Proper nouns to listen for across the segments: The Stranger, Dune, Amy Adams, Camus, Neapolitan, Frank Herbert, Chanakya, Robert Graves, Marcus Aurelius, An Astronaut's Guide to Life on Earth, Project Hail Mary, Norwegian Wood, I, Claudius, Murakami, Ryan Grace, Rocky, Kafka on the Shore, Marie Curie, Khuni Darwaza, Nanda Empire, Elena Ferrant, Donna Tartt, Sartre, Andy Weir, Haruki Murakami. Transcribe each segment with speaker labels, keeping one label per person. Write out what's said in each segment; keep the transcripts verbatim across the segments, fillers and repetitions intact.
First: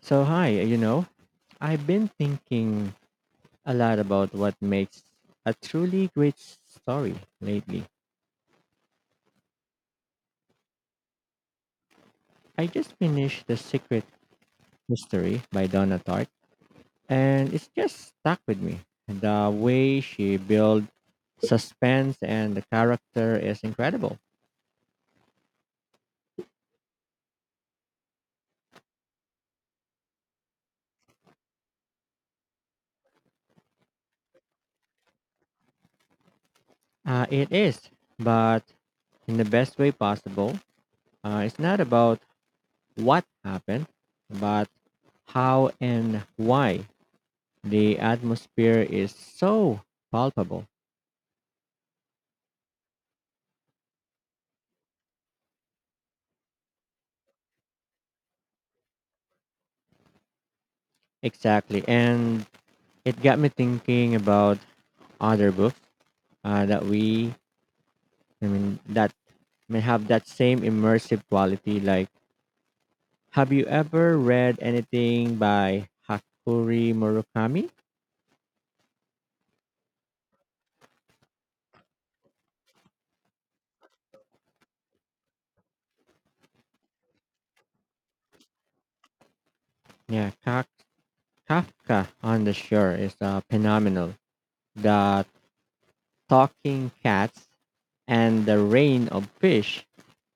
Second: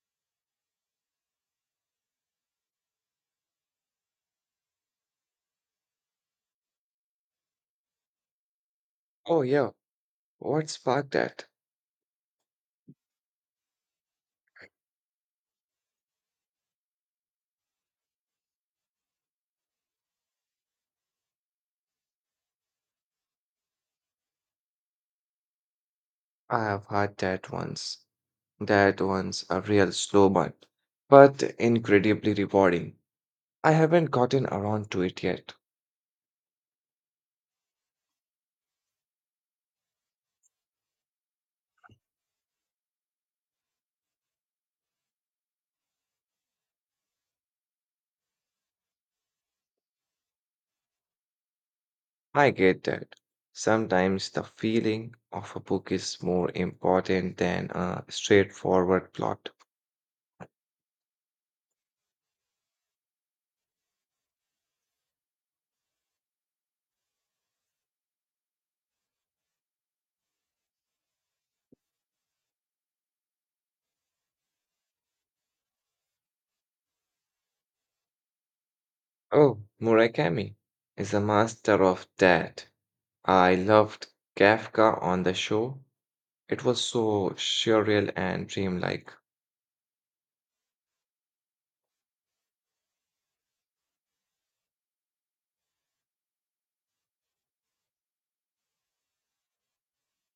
Speaker 1: So, hi, you know, I've been thinking a lot about what makes a truly great story lately.
Speaker 2: Oh, yeah. What sparked that?
Speaker 1: I just finished The Secret History by Donna Tartt, and it's just stuck with me. The way she built suspense and the character is incredible.
Speaker 2: I have had that once. That one's a real slow one, but incredibly rewarding. I haven't gotten around to it yet.
Speaker 1: Uh, it is, but in the best way possible. Uh, it's not about what happened, but how and why. The atmosphere is so palpable.
Speaker 2: I get that. Sometimes the feeling of a book is more important than a straightforward plot.
Speaker 1: Exactly. And it got me thinking about other books uh, that we, I mean, that may have that same immersive quality. Like, have you ever read anything by Hakuri Murakami?
Speaker 2: Oh, Murakami is a master of that. I loved Kafka on the Shore. It was so surreal and dreamlike.
Speaker 1: Yeah, Kaf- Kafka on the Shore is uh, phenomenal. The talking cats and the rain of fish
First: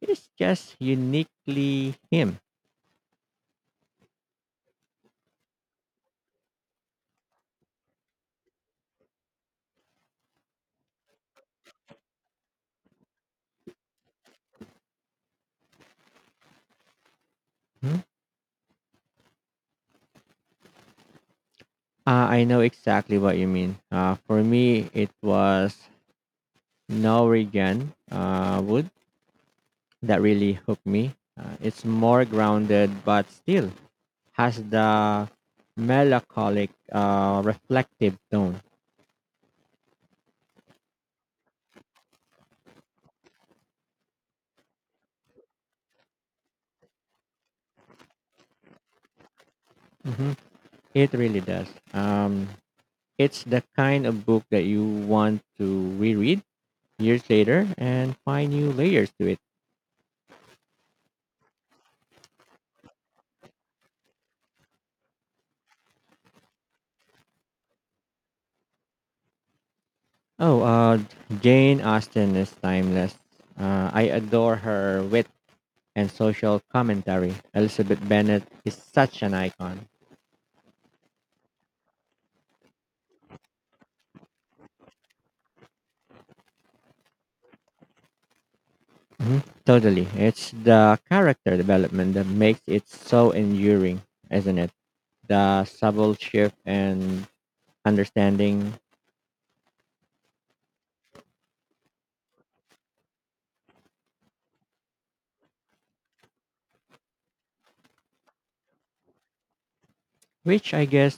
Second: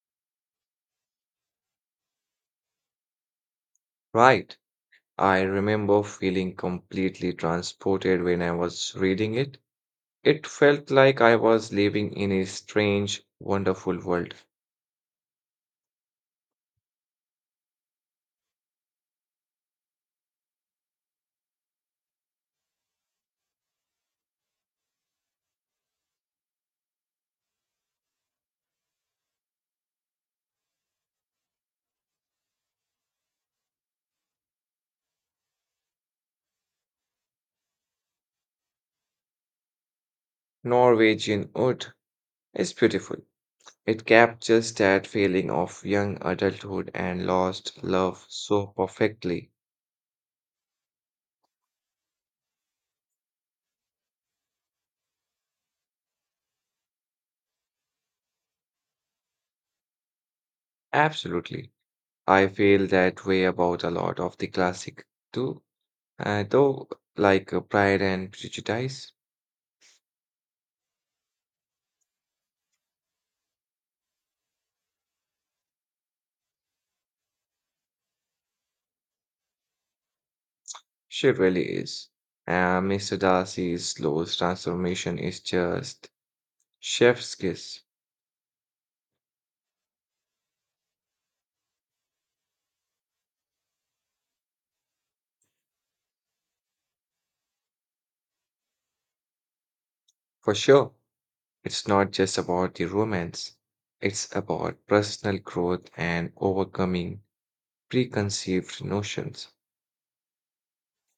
Speaker 1: is just uniquely him.
Speaker 2: Right. I remember feeling completely transported when I was reading it. It felt like I was living in a strange, wonderful world.
Speaker 1: Hmm. Uh, I know exactly what you mean. Uh, for me, it was Norwegian uh, wood that really hooked me. Uh, it's more grounded, but still has the melancholic, uh, reflective tone.
Speaker 2: Norwegian Wood is beautiful. It captures that feeling of young adulthood and lost love so perfectly.
Speaker 1: Hmm. It really does. Um, it's the kind of book that you want to reread years later and find new layers to it.
Speaker 2: Absolutely. I feel that way about a lot of the classic too, uh, though like uh, Pride and Prejudice.
Speaker 1: Oh, uh, Jane Austen is timeless. Uh, I adore her wit and social commentary. Elizabeth Bennet is such an icon.
Speaker 2: She really is. And Mister Darcy's slow transformation is just chef's kiss.
Speaker 1: Mhm. Totally. It's the character development that makes it so enduring, isn't it? The subtle shift and understanding,
Speaker 2: For sure, it's not just about the romance, it's about personal growth and overcoming preconceived notions.
Speaker 1: which I guess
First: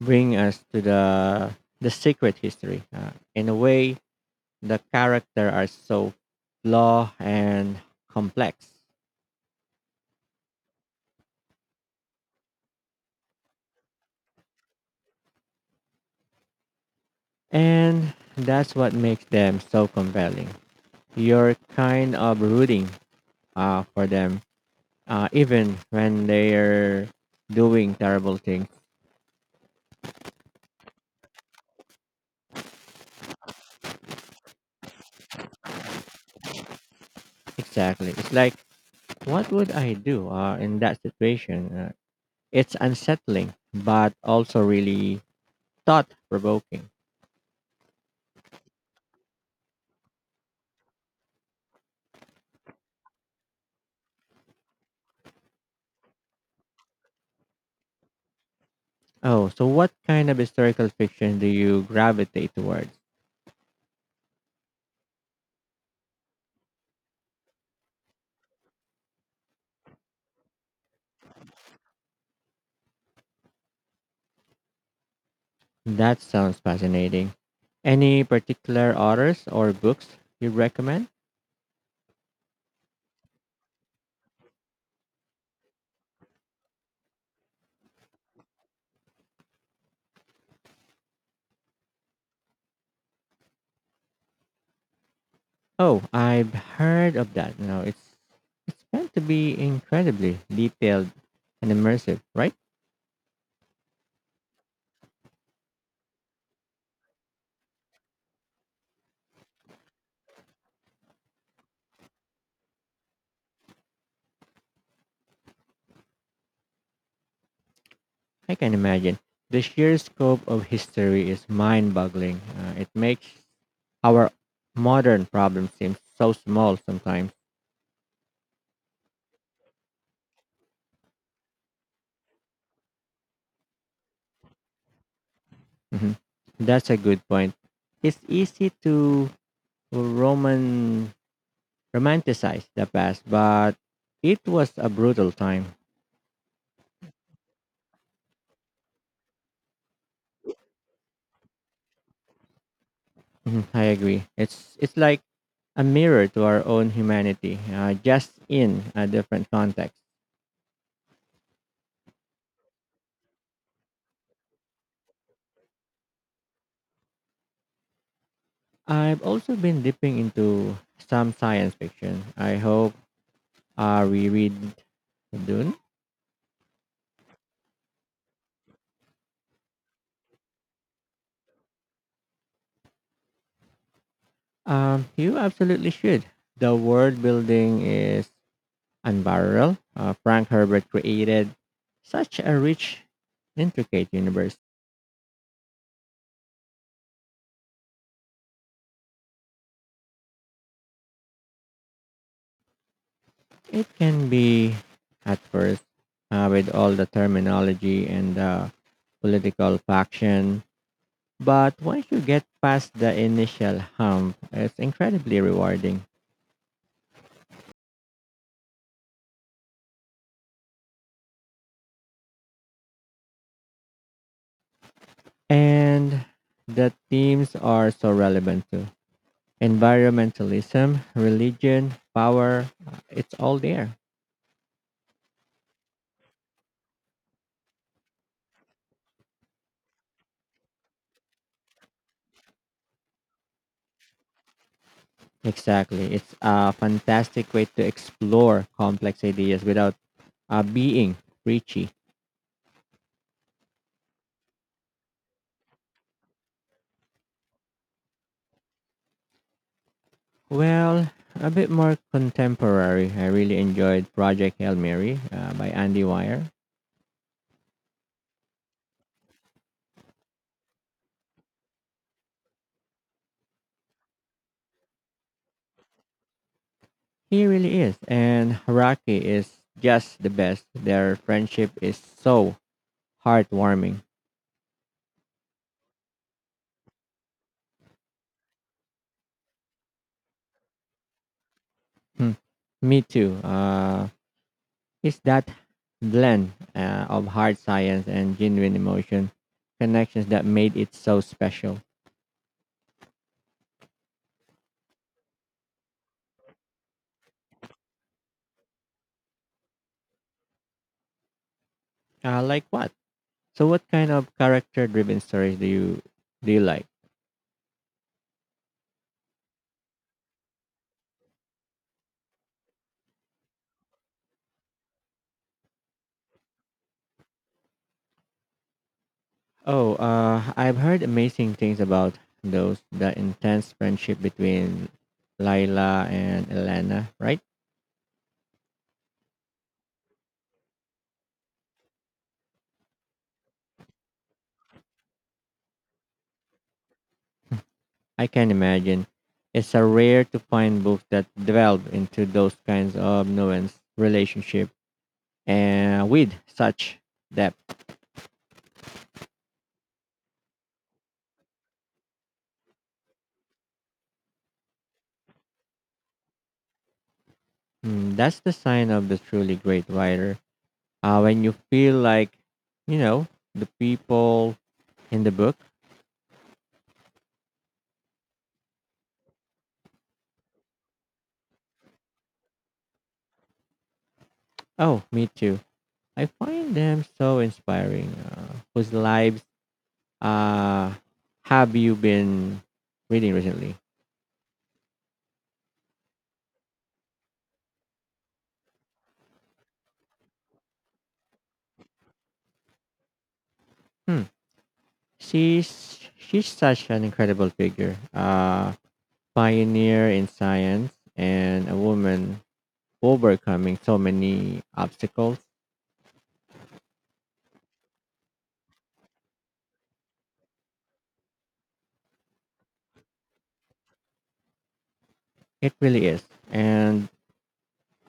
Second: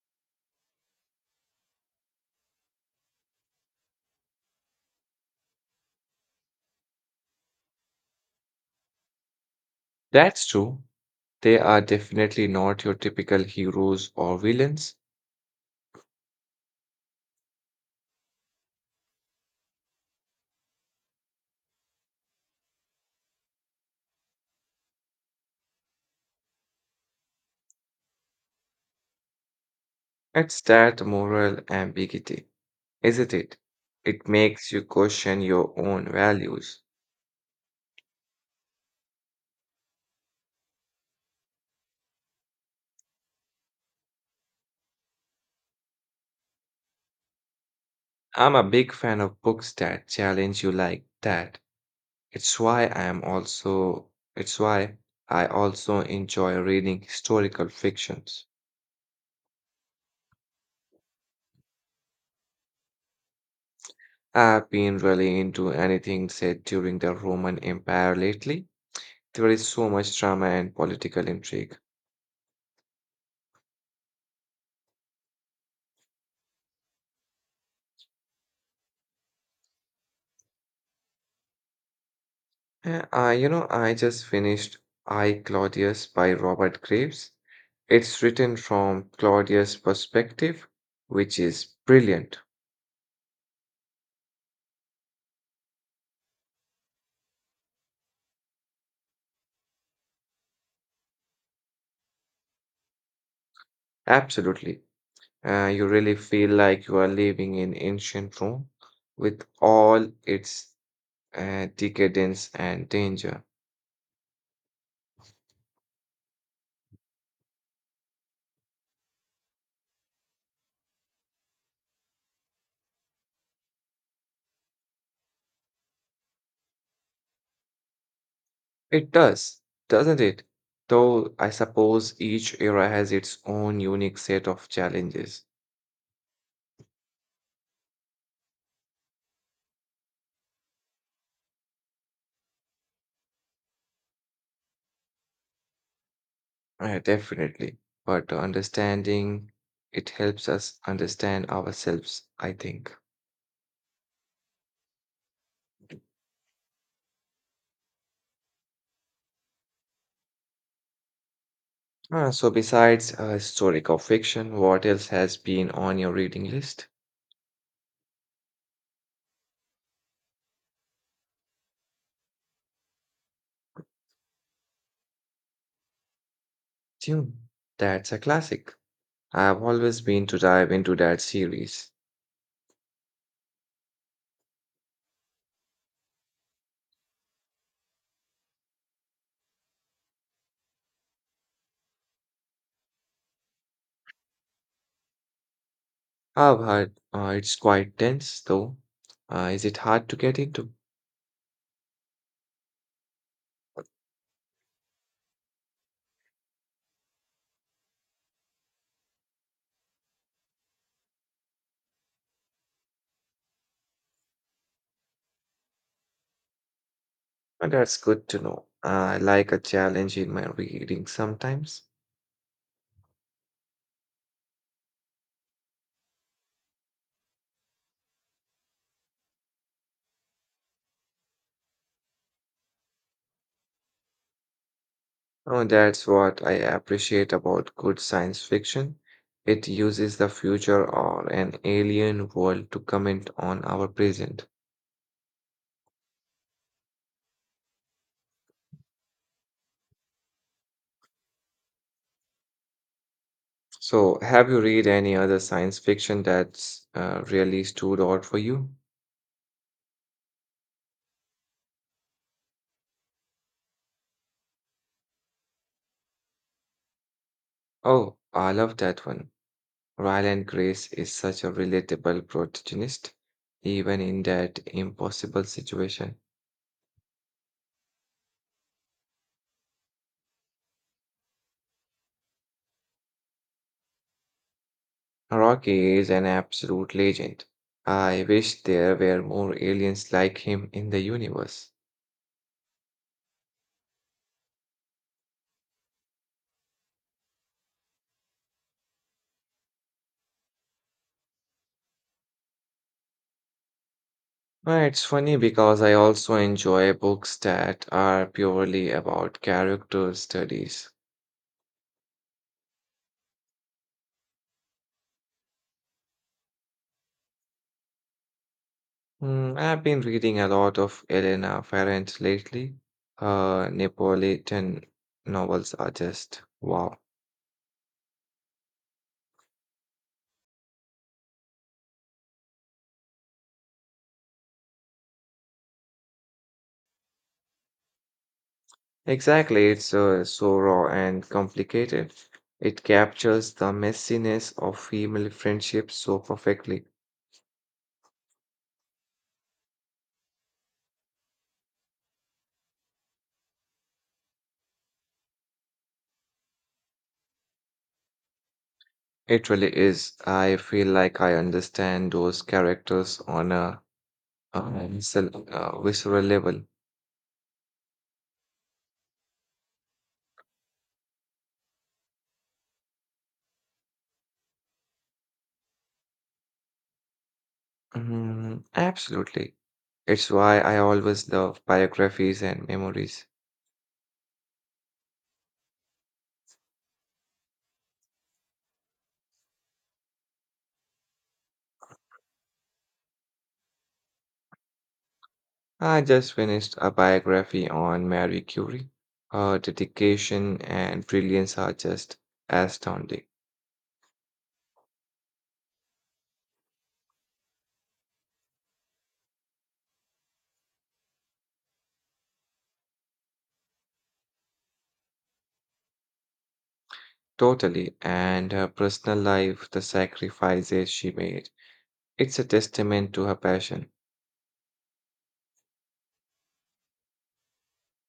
Speaker 1: bring us to the the secret history. Uh, in a way, the character are so flawed and complex,
Speaker 2: That's true. They are definitely not your typical heroes or villains.
Speaker 1: and that's what makes them so compelling. You're kind of rooting uh, for them uh, even when they're doing terrible things.
Speaker 2: It's that moral ambiguity, isn't it? It makes you question your own values.
Speaker 1: Exactly. It's like, what would I do uh, in that situation? Uh, it's unsettling, but also really thought provoking.
Speaker 2: I'm a big fan of books that challenge you like that. It's why I am also it's why I also enjoy reading historical fictions.
Speaker 1: Oh, so what kind of historical fiction do you gravitate towards?
Speaker 2: I've been really into anything set during the Roman Empire lately. There is so much drama and political intrigue.
Speaker 1: That sounds fascinating. Any particular authors or books you recommend?
Speaker 2: Yeah, Uh, I, you know, I just finished I, Claudius by Robert Graves. It's written from Claudius' perspective, which is brilliant.
Speaker 1: Oh, I've heard of that. You know, it's it's meant to be incredibly detailed and immersive, right?
Speaker 2: Absolutely. Uh, you really feel like you are living in ancient Rome with all its uh, decadence, and danger.
Speaker 1: I can imagine. The sheer scope of history is mind boggling. Uh, it makes our modern problem seem so small sometimes.
Speaker 2: It does, doesn't it? Though I suppose each era has its own unique set of challenges.
Speaker 1: Mhm. That's a good point. It's easy to Roman romanticize the past, but it was a brutal time.
Speaker 2: Uh, definitely. But understanding it helps us understand ourselves, I think.
Speaker 1: Mhm, I agree. It's it's like a mirror to our own humanity, uh, just in a different context.
Speaker 2: Ah, so, besides uh, historical fiction, what else has been on your reading list?
Speaker 1: I've also been dipping into some science fiction. I hope uh, we read Dune?
Speaker 2: Dune. That's a classic. I've always been to dive into that series.
Speaker 1: Um, you absolutely should. The world building is unparalleled. Uh, Frank Herbert created such a rich, intricate universe.
Speaker 2: I've heard uh, it's quite dense, though. Uh, is it hard to get into?
Speaker 1: It can be, at first, uh, with all the terminology and the political faction, but once you get past the initial hump, it's incredibly rewarding.
Speaker 2: Uh, That's good to know. I like a challenge in my reading sometimes.
Speaker 1: And the themes are so relevant too. Environmentalism, religion, power, uh, it's all there.
Speaker 2: Oh, that's what I appreciate about good science fiction. It uses the future or an alien world to comment on our present.
Speaker 1: Exactly. It's a fantastic way to explore complex ideas without uh, being preachy.
Speaker 2: So, have you read any other science fiction that's uh, really stood out for you?
Speaker 1: Well, a bit more contemporary. I really enjoyed Project Hail Mary uh, by Andy Weir.
Speaker 2: Oh, I love that one. Ryan Grace is such a relatable protagonist, even in that impossible situation.
Speaker 1: He really is. And Haraki is just the best. Their friendship is so heartwarming.
Speaker 2: Rocky is an absolute legend. I wish there were more aliens like him in the universe.
Speaker 1: Hmm. Me too. Uh, It's that blend uh, of hard science and genuine emotion connections that made it so special.
Speaker 2: Uh, It's funny because I also enjoy books that are purely about character studies.
Speaker 1: Uh, like what? So, what kind of character-driven stories do you do you like?
Speaker 2: Hmm, I've been reading a lot of Elena Ferrant lately. Her Neapolitan novels are just wow.
Speaker 1: Oh, uh, I've heard amazing things about those. The intense friendship between Lila and Elena, right?
Speaker 2: Exactly, it's uh, so raw and complicated. It captures the messiness of female friendships so perfectly.
Speaker 1: I can imagine. It's a rare to find books that delve into those kinds of nuanced relationship and with such depth.
Speaker 2: It really is. I feel like I understand those characters on a, uh, visceral uh, visceral level.
Speaker 1: Mm, that's the sign of the truly great writer. Uh, when you feel like, you know, the people in the book.
Speaker 2: Mm, absolutely. It's why I always love biographies and memories.
Speaker 1: Oh, me too. I find them so inspiring. Uh, whose lives uh, have you been reading recently?
Speaker 2: I just finished a biography on Marie Curie. Her dedication and brilliance are just astounding.
Speaker 1: Hmm. She's she's such an incredible figure. Uh, pioneer in science and a woman overcoming so many obstacles.
Speaker 2: Totally. And her personal life, the sacrifices she made. It's a testament to her passion.
Speaker 1: It really is. And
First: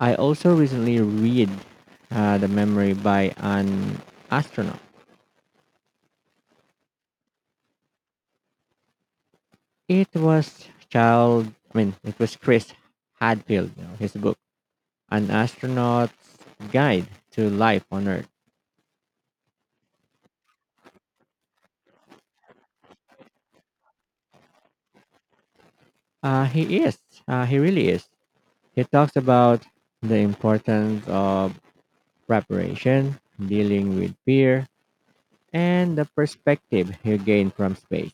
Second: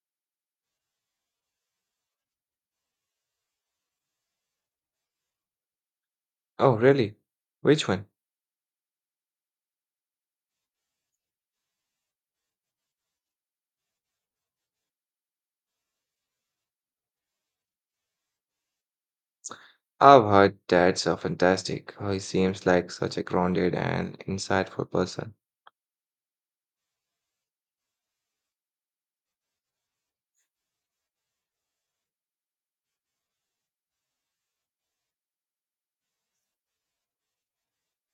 Speaker 1: I also recently read uh, The Memory by an Astronaut.
Speaker 2: Oh, really? Which one?
Speaker 1: It was child, I mean, it was Chris Hadfield, you know, his book, An Astronaut's Guide to Life on Earth.
Speaker 2: I've heard that's a fantastic. Oh, he seems like such a grounded and insightful person.
Speaker 1: Uh, he is, uh, he really is. He talks about the importance of preparation, dealing with fear, and the perspective you gain from space.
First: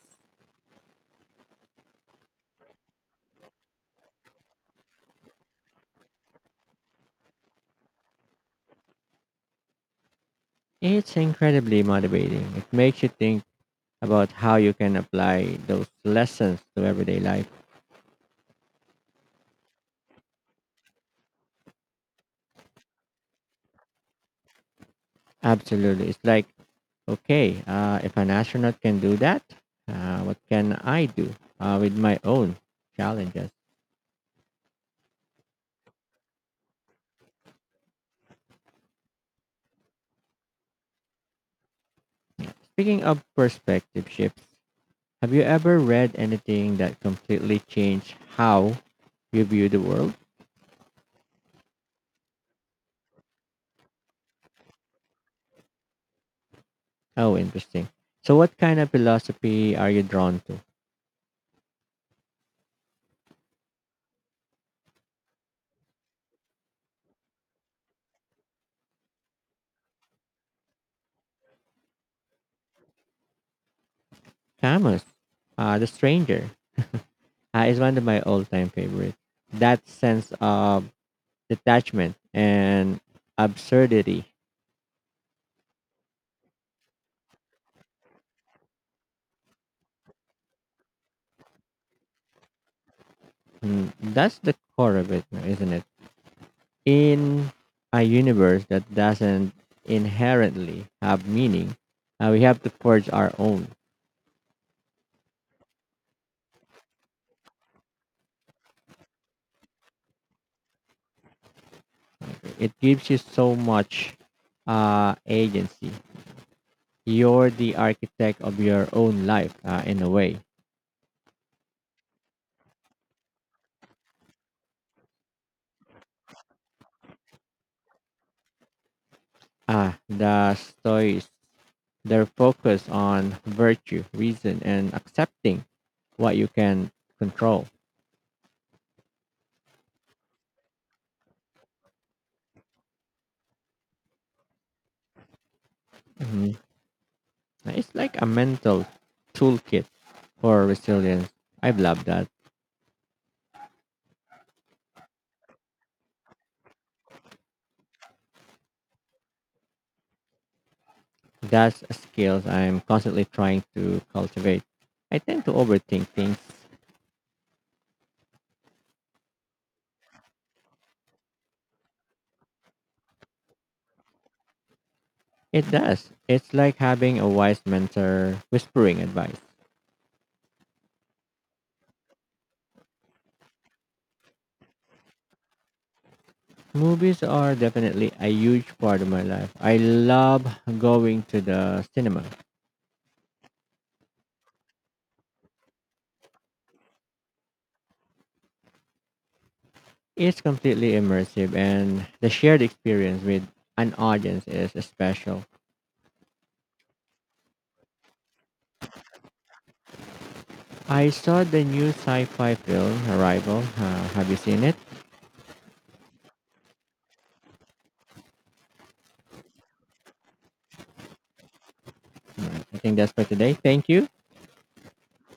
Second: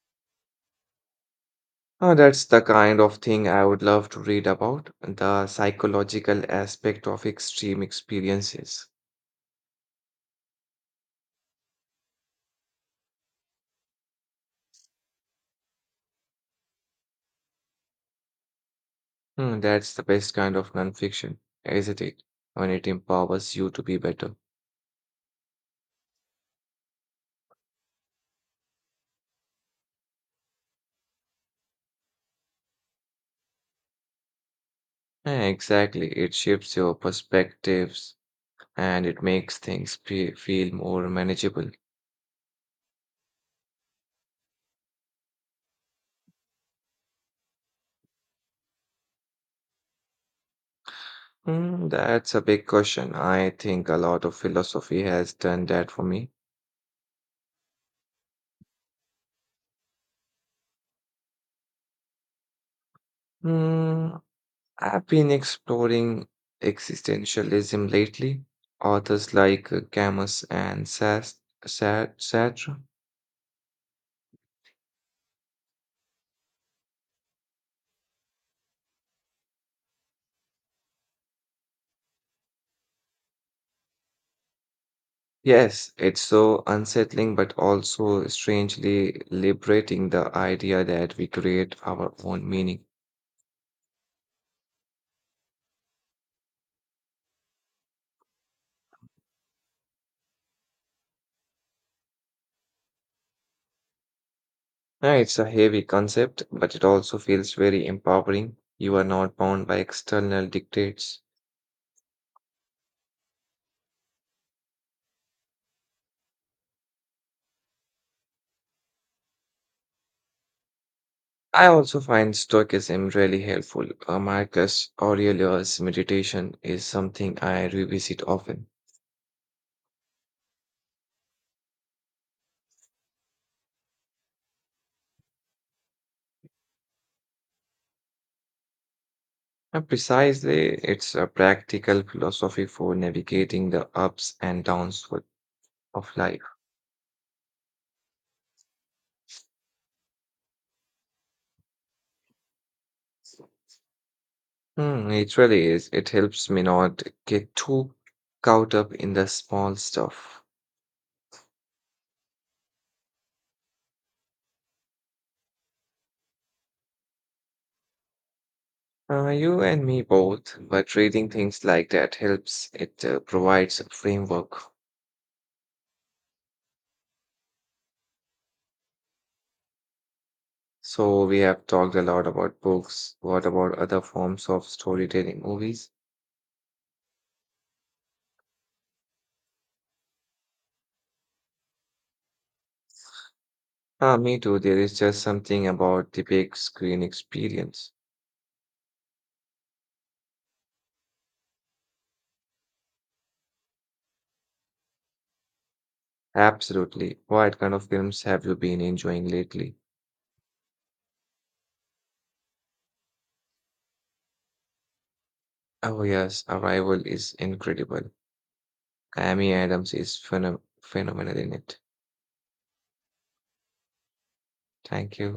Speaker 2: Oh, that's the kind of thing I would love to read about, the psychological aspect of extreme experiences.
Speaker 1: It's incredibly motivating. It makes you think about how you can apply those lessons to everyday life.
Speaker 2: Hmm, that's the best kind of nonfiction, isn't it? When it empowers you to be better.
Speaker 1: Absolutely. It's like, okay, uh, if an astronaut can do that, uh, what can I do uh, with my own challenges?
Speaker 2: Eh, Exactly. It shifts your perspectives and it makes things fe- feel more manageable.
Speaker 1: Speaking of perspective shifts, have you ever read anything that completely changed how you view the world?
Speaker 2: Hmm, that's a big question. I think a lot of philosophy has done that for me.
Speaker 1: Oh, interesting. So, what kind of philosophy are you drawn to?
Speaker 2: Hmm, I've been exploring existentialism lately. Authors like uh, Camus and Sas- Sa- Sartre.
Speaker 1: Camus, uh, The Stranger, uh, is one of my all time favorites. That sense of detachment and absurdity.
Speaker 2: Yes, it's so unsettling, but also strangely liberating the idea that we create our own meaning.
Speaker 1: Mm, that's the core of it, isn't it? In a universe that doesn't inherently have meaning, uh, we have to forge our own.
Speaker 2: Yeah, it's a heavy concept, but it also feels very empowering. You are not bound by external dictates.
Speaker 1: It gives you so much uh, agency. You're the architect of your own life, uh, in a way.
Speaker 2: I also find Stoicism really helpful. Uh, Marcus Aurelius' meditation is something I revisit often.
Speaker 1: Ah, the Stoics, their focus on virtue, reason, and accepting what you can control.
Speaker 2: And precisely, it's a practical philosophy for navigating the ups and downs with- of life.
Speaker 1: Mhm. It's like a mental toolkit for resilience. I've loved that.
Speaker 2: Hmm, it really is. It helps me not get too caught up in the small stuff.
Speaker 1: That's a skill I'm constantly trying to cultivate. I tend to overthink things.
Speaker 2: Uh, you and me both, but reading things like that helps. It uh, provides a framework.
Speaker 1: It does. It's like having a wise mentor whispering advice.
Speaker 2: So, we have talked a lot about books. What about other forms of storytelling, movies?
Speaker 1: Movies are definitely a huge part of my life. I love going to the cinema.
Speaker 2: Ah, me too. There is just something about the big screen experience.
Speaker 1: It's completely immersive and the shared experience with an audience is special.
Speaker 2: Absolutely. What kind of films have you been enjoying lately?
Speaker 1: I saw the new sci-fi film Arrival. Uh, have you seen it?
Speaker 2: Oh, yes, Arrival is incredible. Amy Adams is phenom- phenomenal in it.
Speaker 1: I think that's for today. Thank you.
Speaker 2: Thank you.